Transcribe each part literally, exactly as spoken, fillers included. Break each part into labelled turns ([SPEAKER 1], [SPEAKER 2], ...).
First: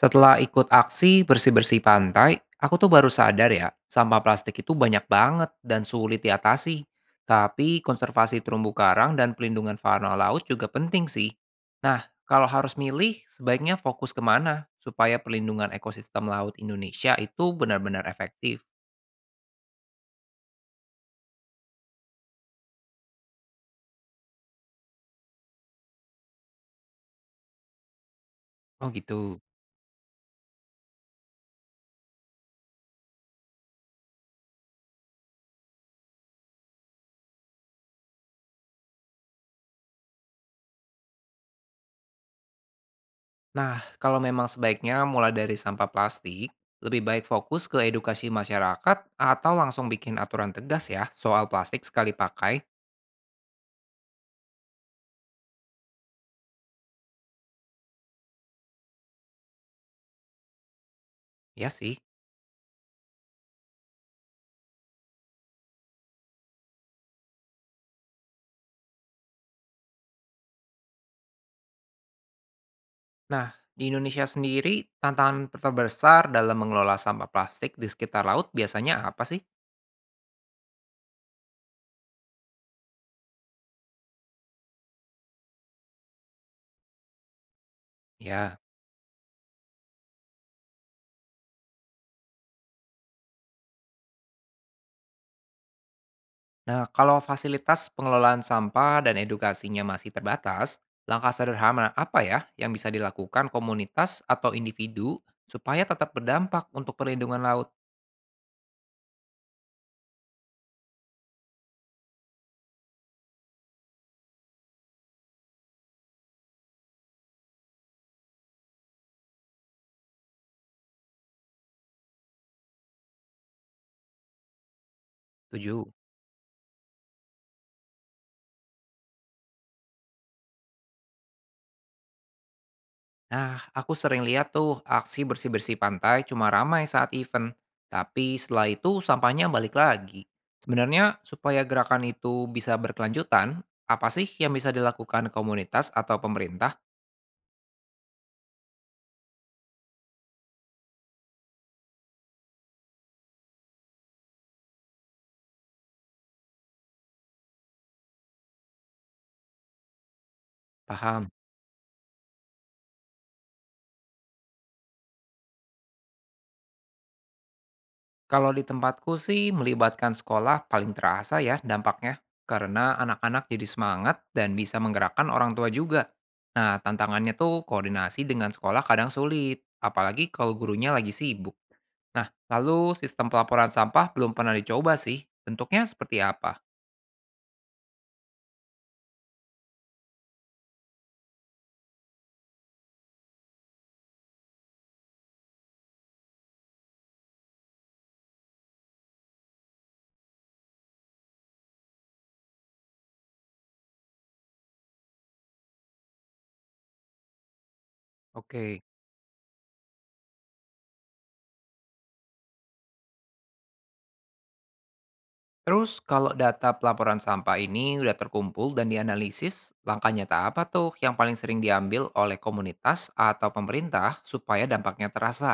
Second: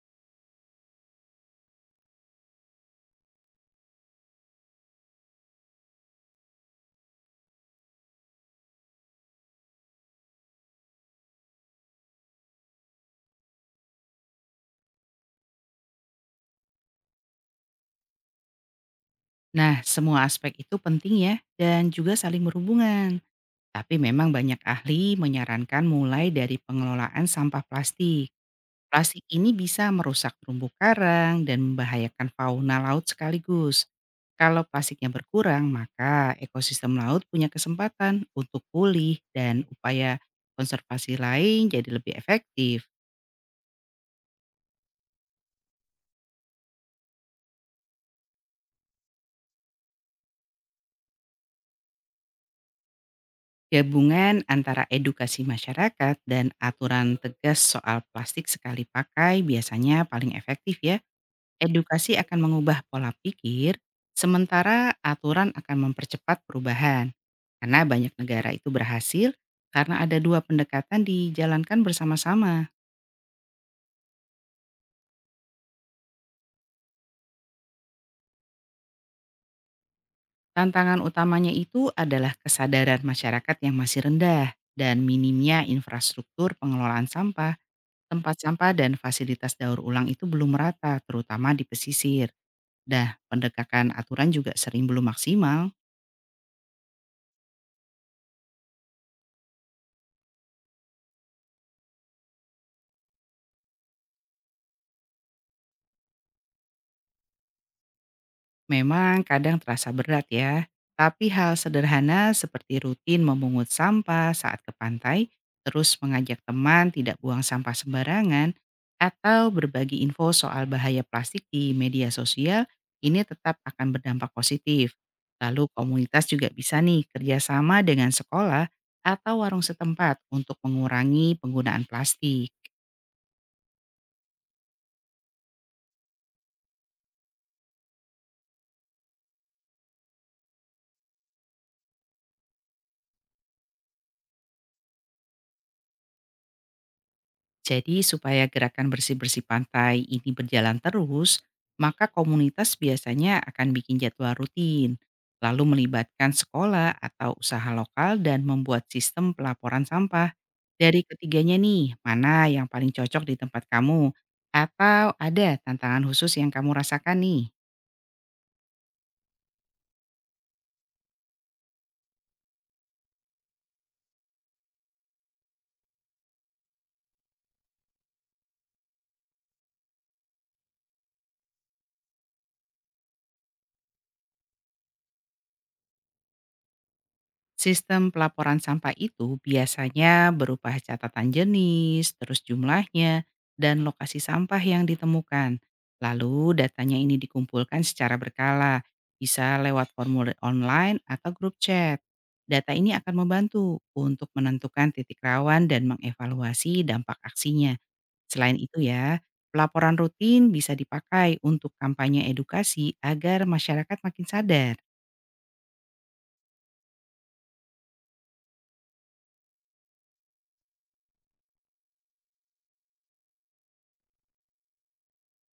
[SPEAKER 1] Setelah ikut aksi bersih-bersih pantai, aku tuh baru sadar ya, sampah plastik itu banyak banget dan sulit diatasi. Tapi konservasi terumbu karang dan pelindungan fauna laut juga penting sih. Nah, kalau harus milih, sebaiknya fokus kemana supaya perlindungan ekosistem laut Indonesia itu benar-benar efektif.
[SPEAKER 2] Nah, semua aspek itu penting ya, dan juga saling berhubungan. Tapi memang banyak ahli menyarankan mulai dari pengelolaan sampah plastik.
[SPEAKER 1] Oh
[SPEAKER 2] Plastik
[SPEAKER 1] gitu.
[SPEAKER 2] ini bisa merusak terumbu karang dan membahayakan fauna laut sekaligus. Kalau plastiknya berkurang, maka ekosistem laut punya kesempatan untuk pulih dan upaya konservasi lain jadi lebih efektif.
[SPEAKER 1] Nah, kalau memang sebaiknya mulai dari sampah plastik, lebih baik fokus ke edukasi masyarakat atau langsung bikin aturan tegas ya soal plastik sekali pakai.
[SPEAKER 2] Gabungan antara edukasi masyarakat dan aturan tegas soal plastik sekali pakai biasanya paling efektif ya.
[SPEAKER 1] Ya sih.
[SPEAKER 2] Edukasi akan mengubah pola pikir, sementara aturan akan mempercepat perubahan. Karena banyak negara itu berhasil karena ada dua pendekatan dijalankan bersama-sama.
[SPEAKER 1] Nah, di Indonesia sendiri, tantangan terbesar dalam mengelola sampah plastik di sekitar laut biasanya apa sih?
[SPEAKER 2] Tantangan utamanya itu adalah kesadaran masyarakat yang masih rendah dan minimnya infrastruktur pengelolaan sampah. Tempat
[SPEAKER 1] Ya.
[SPEAKER 2] sampah dan fasilitas daur ulang itu belum merata, terutama di pesisir. Dah, pendekatan aturan juga sering belum maksimal.
[SPEAKER 1] Nah, kalau fasilitas pengelolaan sampah dan edukasinya masih terbatas, langkah sederhana apa ya yang bisa dilakukan komunitas atau individu supaya tetap berdampak untuk perlindungan laut?
[SPEAKER 2] Memang kadang terasa berat ya, tapi hal sederhana seperti rutin memungut sampah saat ke pantai, terus mengajak teman tidak buang sampah sembarangan, atau berbagi info soal bahaya plastik di media sosial, ini tetap akan berdampak positif. Lalu
[SPEAKER 1] Tujuh.
[SPEAKER 2] komunitas juga bisa nih kerjasama dengan sekolah atau warung setempat untuk mengurangi penggunaan plastik.
[SPEAKER 1] Nah, aku sering lihat tuh aksi bersih-bersih pantai cuma ramai saat event, tapi setelah itu sampahnya balik lagi. Sebenarnya supaya gerakan itu bisa berkelanjutan, apa sih yang bisa dilakukan komunitas atau pemerintah?
[SPEAKER 2] Jadi supaya gerakan bersih-bersih pantai ini berjalan terus, maka komunitas biasanya akan bikin jadwal rutin, lalu melibatkan sekolah atau usaha lokal dan membuat sistem pelaporan sampah. Dari
[SPEAKER 1] Paham.
[SPEAKER 2] ketiganya nih, mana yang paling cocok di tempat kamu? Atau ada tantangan khusus yang kamu rasakan nih?
[SPEAKER 1] Kalau di tempatku sih melibatkan sekolah paling terasa ya dampaknya, karena anak-anak jadi semangat dan bisa menggerakkan orang tua juga. Nah, tantangannya tuh koordinasi dengan sekolah kadang sulit, apalagi kalau gurunya lagi sibuk. Nah, lalu sistem pelaporan sampah belum pernah dicoba sih, bentuknya seperti apa?
[SPEAKER 2] Sistem pelaporan sampah itu biasanya berupa catatan jenis, terus jumlahnya, dan lokasi sampah yang ditemukan. Lalu datanya ini dikumpulkan secara berkala, bisa lewat formulir online atau grup chat. Data ini akan membantu untuk menentukan titik rawan dan mengevaluasi dampak aksinya. Selain itu
[SPEAKER 1] Oke.
[SPEAKER 2] ya, pelaporan rutin bisa dipakai untuk kampanye edukasi agar masyarakat makin sadar.
[SPEAKER 1] Terus kalau data pelaporan sampah ini udah terkumpul dan dianalisis, langkah nyata apa tuh yang paling sering diambil oleh komunitas atau pemerintah supaya dampaknya terasa?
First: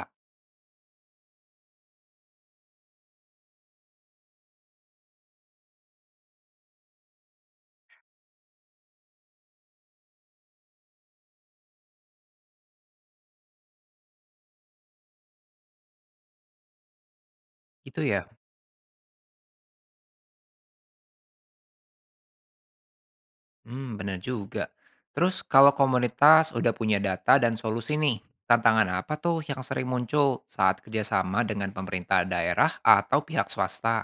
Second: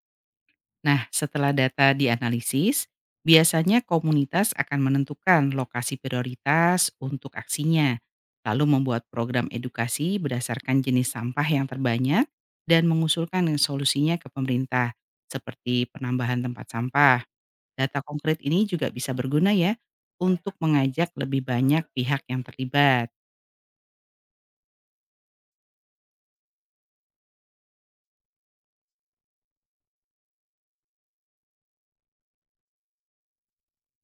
[SPEAKER 2] Nah, setelah data dianalisis, biasanya komunitas akan menentukan lokasi prioritas untuk aksinya, lalu membuat program edukasi berdasarkan jenis sampah yang terbanyak dan mengusulkan solusinya ke pemerintah, seperti penambahan tempat sampah.
[SPEAKER 1] Gitu
[SPEAKER 2] Data
[SPEAKER 1] ya.
[SPEAKER 2] konkret ini juga bisa berguna ya untuk mengajak lebih banyak pihak yang terlibat.
[SPEAKER 1] Hmm, bener juga. Terus kalau komunitas udah punya data dan solusi nih, tantangan apa tuh yang sering muncul saat kerjasama dengan pemerintah daerah atau pihak swasta?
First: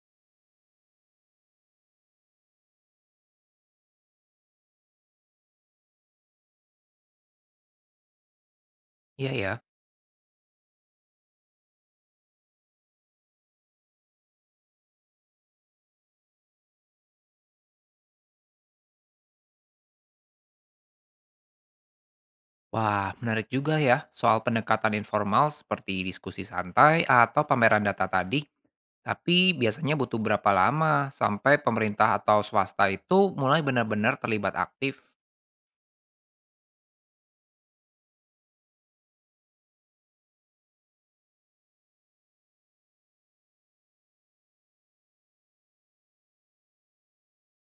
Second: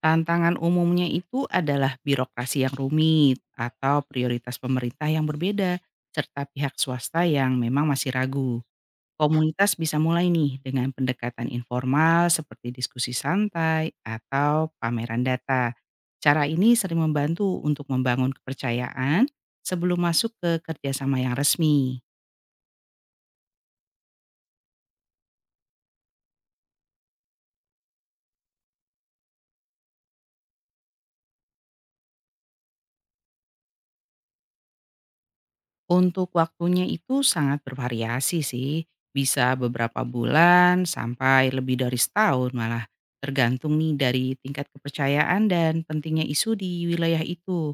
[SPEAKER 2] Tantangan umumnya itu adalah birokrasi yang rumit atau prioritas pemerintah yang berbeda, serta pihak swasta yang memang masih ragu.
[SPEAKER 1] Iya ya.
[SPEAKER 2] Komunitas bisa mulai nih dengan pendekatan informal seperti diskusi santai atau pameran data. Cara ini sering membantu untuk membangun kepercayaan sebelum masuk ke kerjasama yang resmi.
[SPEAKER 1] Wah, menarik juga ya soal pendekatan informal seperti diskusi santai atau pameran data tadi. Tapi biasanya butuh berapa lama sampai pemerintah atau swasta itu mulai benar-benar terlibat aktif?
[SPEAKER 2] Untuk waktunya itu sangat bervariasi sih, bisa beberapa bulan sampai lebih dari setahun malah, tergantung nih dari tingkat kepercayaan dan pentingnya isu di wilayah itu.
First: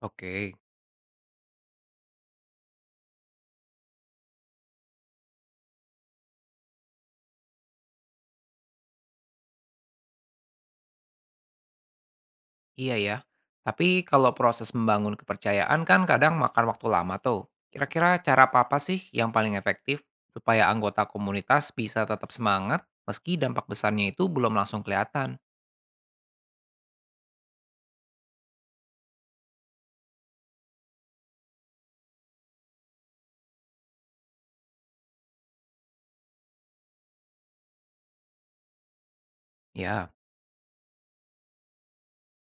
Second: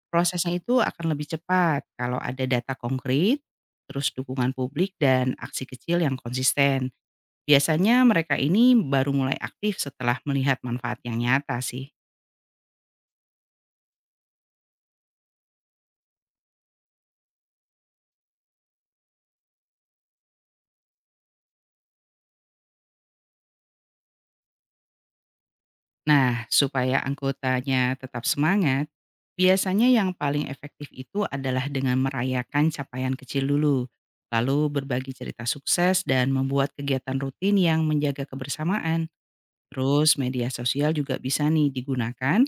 [SPEAKER 1] Oke.
[SPEAKER 2] Prosesnya itu akan lebih cepat kalau ada data konkret, terus dukungan publik dan aksi kecil yang konsisten. Biasanya mereka ini baru mulai aktif setelah melihat manfaat yang nyata sih.
[SPEAKER 1] Iya ya, tapi kalau proses membangun kepercayaan kan kadang makan waktu lama tuh. Kira-kira cara apa apa sih yang paling efektif supaya anggota komunitas bisa tetap semangat meski dampak besarnya itu belum langsung kelihatan?
[SPEAKER 2] Nah, supaya anggotanya tetap semangat, biasanya yang paling efektif itu adalah dengan merayakan capaian kecil dulu, lalu berbagi cerita sukses dan membuat kegiatan rutin yang menjaga kebersamaan.
[SPEAKER 1] Ya,
[SPEAKER 2] Terus media sosial juga bisa nih digunakan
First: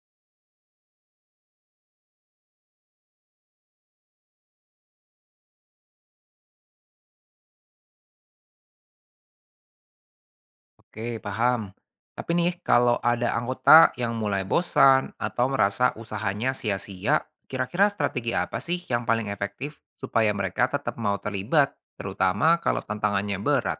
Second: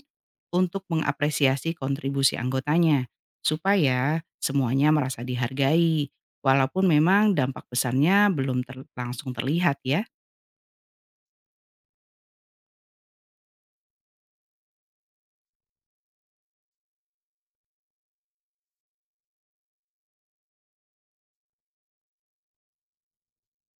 [SPEAKER 2] untuk mengapresiasi kontribusi anggotanya, supaya semuanya merasa dihargai, walaupun memang dampak besarnya belum ter- langsung terlihat ya.
[SPEAKER 1] oke paham. Tapi nih kalau ada anggota yang mulai bosan atau merasa usahanya sia-sia, kira-kira strategi apa sih yang paling efektif supaya mereka tetap mau terlibat, terutama kalau tantangannya berat?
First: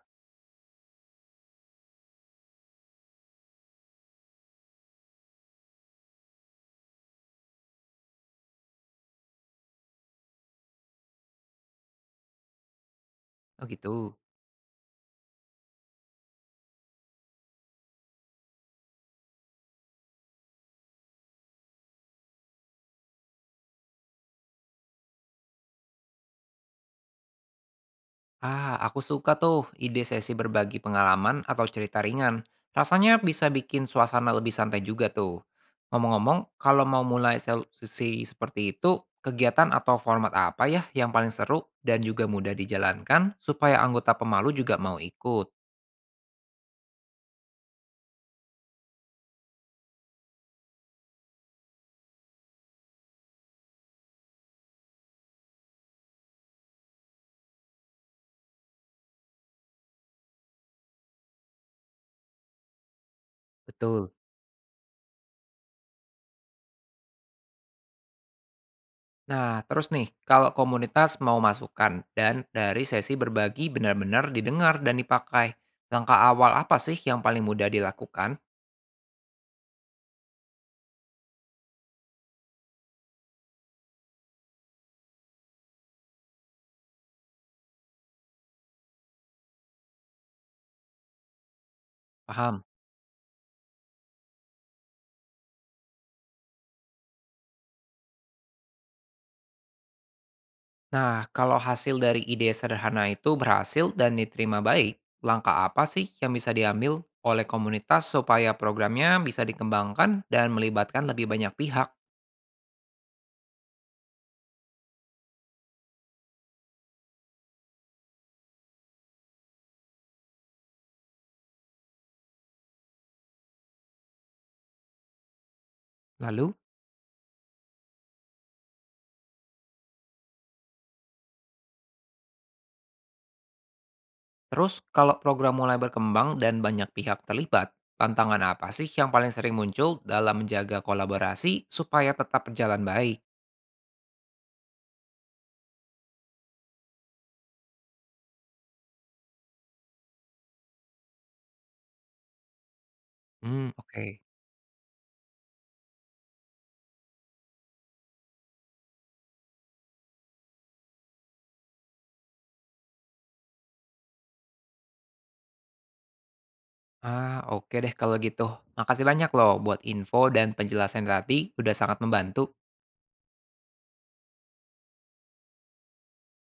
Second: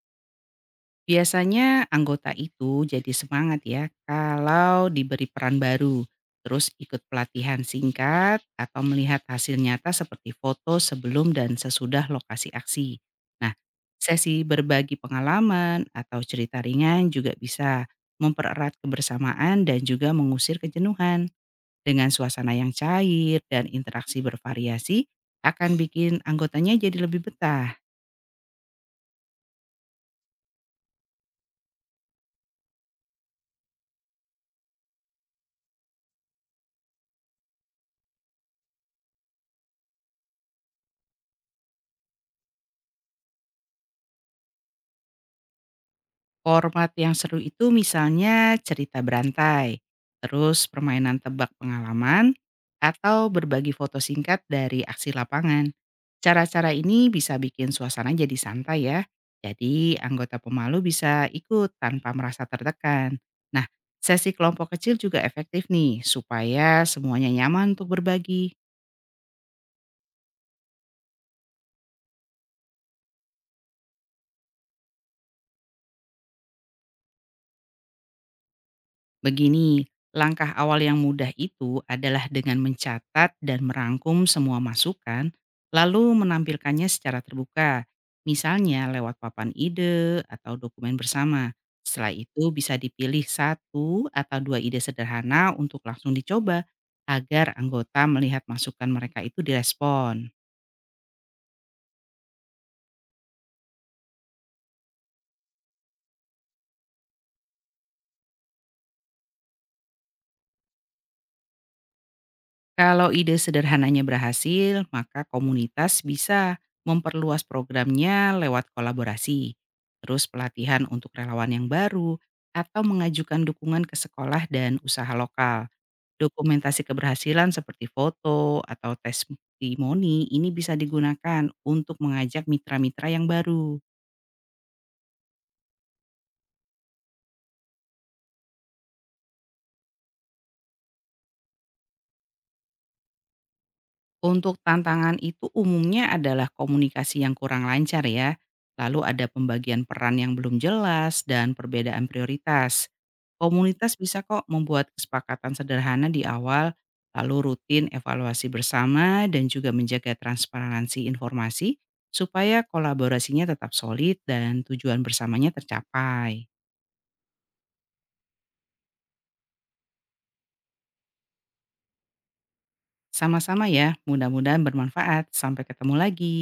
[SPEAKER 2] Biasanya anggota itu jadi semangat ya kalau diberi peran baru, terus ikut pelatihan singkat atau melihat hasil nyata seperti foto sebelum dan sesudah lokasi aksi. Nah,
[SPEAKER 1] Oh gitu.
[SPEAKER 2] sesi berbagi pengalaman atau cerita ringan juga bisa mempererat kebersamaan dan juga mengusir kejenuhan. Dengan suasana yang cair dan interaksi bervariasi akan bikin anggotanya jadi lebih betah.
[SPEAKER 1] Ah, aku suka tuh ide sesi berbagi pengalaman atau cerita ringan. Rasanya bisa bikin suasana lebih santai juga tuh. Ngomong-ngomong, kalau mau mulai sel- sesi seperti itu, kegiatan atau format apa ya yang paling seru dan juga mudah dijalankan supaya anggota pemalu juga mau ikut?
[SPEAKER 2] Format yang seru itu misalnya cerita berantai, terus permainan tebak pengalaman, atau berbagi foto singkat dari aksi lapangan. Cara-cara ini bisa bikin suasana jadi santai ya. Jadi anggota pemalu bisa ikut tanpa merasa tertekan. Nah,
[SPEAKER 1] Betul.
[SPEAKER 2] sesi kelompok kecil juga efektif nih supaya semuanya nyaman untuk berbagi.
[SPEAKER 1] Nah, terus nih, kalau komunitas mau masukan dan dari sesi berbagi benar-benar didengar dan dipakai, langkah awal apa sih yang paling mudah dilakukan?
[SPEAKER 2] Begini, langkah awal yang mudah itu adalah dengan mencatat dan merangkum semua masukan, lalu menampilkannya secara terbuka. Misalnya lewat papan ide atau dokumen bersama. Setelah itu
[SPEAKER 1] Paham?
[SPEAKER 2] bisa dipilih satu atau dua ide sederhana untuk langsung dicoba agar anggota melihat masukan mereka itu direspon.
[SPEAKER 1] Nah, kalau hasil dari ide sederhana itu berhasil dan diterima baik, langkah apa sih yang bisa diambil oleh komunitas supaya programnya bisa dikembangkan dan melibatkan lebih banyak pihak?
[SPEAKER 2] Kalau ide sederhananya berhasil, maka komunitas bisa memperluas programnya lewat kolaborasi, terus pelatihan untuk relawan yang baru, atau mengajukan dukungan ke sekolah dan usaha lokal.
[SPEAKER 1] Lalu,
[SPEAKER 2] Dokumentasi keberhasilan seperti foto atau testimoni ini bisa digunakan untuk mengajak mitra-mitra yang baru.
[SPEAKER 1] terus kalau program mulai berkembang dan banyak pihak terlibat, tantangan apa sih yang paling sering muncul dalam menjaga kolaborasi supaya tetap berjalan baik?
[SPEAKER 2] Untuk tantangan itu umumnya adalah komunikasi yang kurang lancar ya, lalu ada pembagian peran yang belum jelas dan perbedaan prioritas.
[SPEAKER 1] Hmm,
[SPEAKER 2] Komunitas bisa
[SPEAKER 1] oke.
[SPEAKER 2] kok membuat kesepakatan sederhana di awal, lalu rutin evaluasi bersama dan juga menjaga transparansi informasi supaya kolaborasinya tetap solid dan tujuan bersamanya tercapai.
[SPEAKER 1] Ah, oke deh kalau gitu. Makasih banyak loh buat info dan penjelasan tadi, udah sangat membantu.
[SPEAKER 2] Sama-sama ya, mudah-mudahan bermanfaat. Sampai ketemu lagi.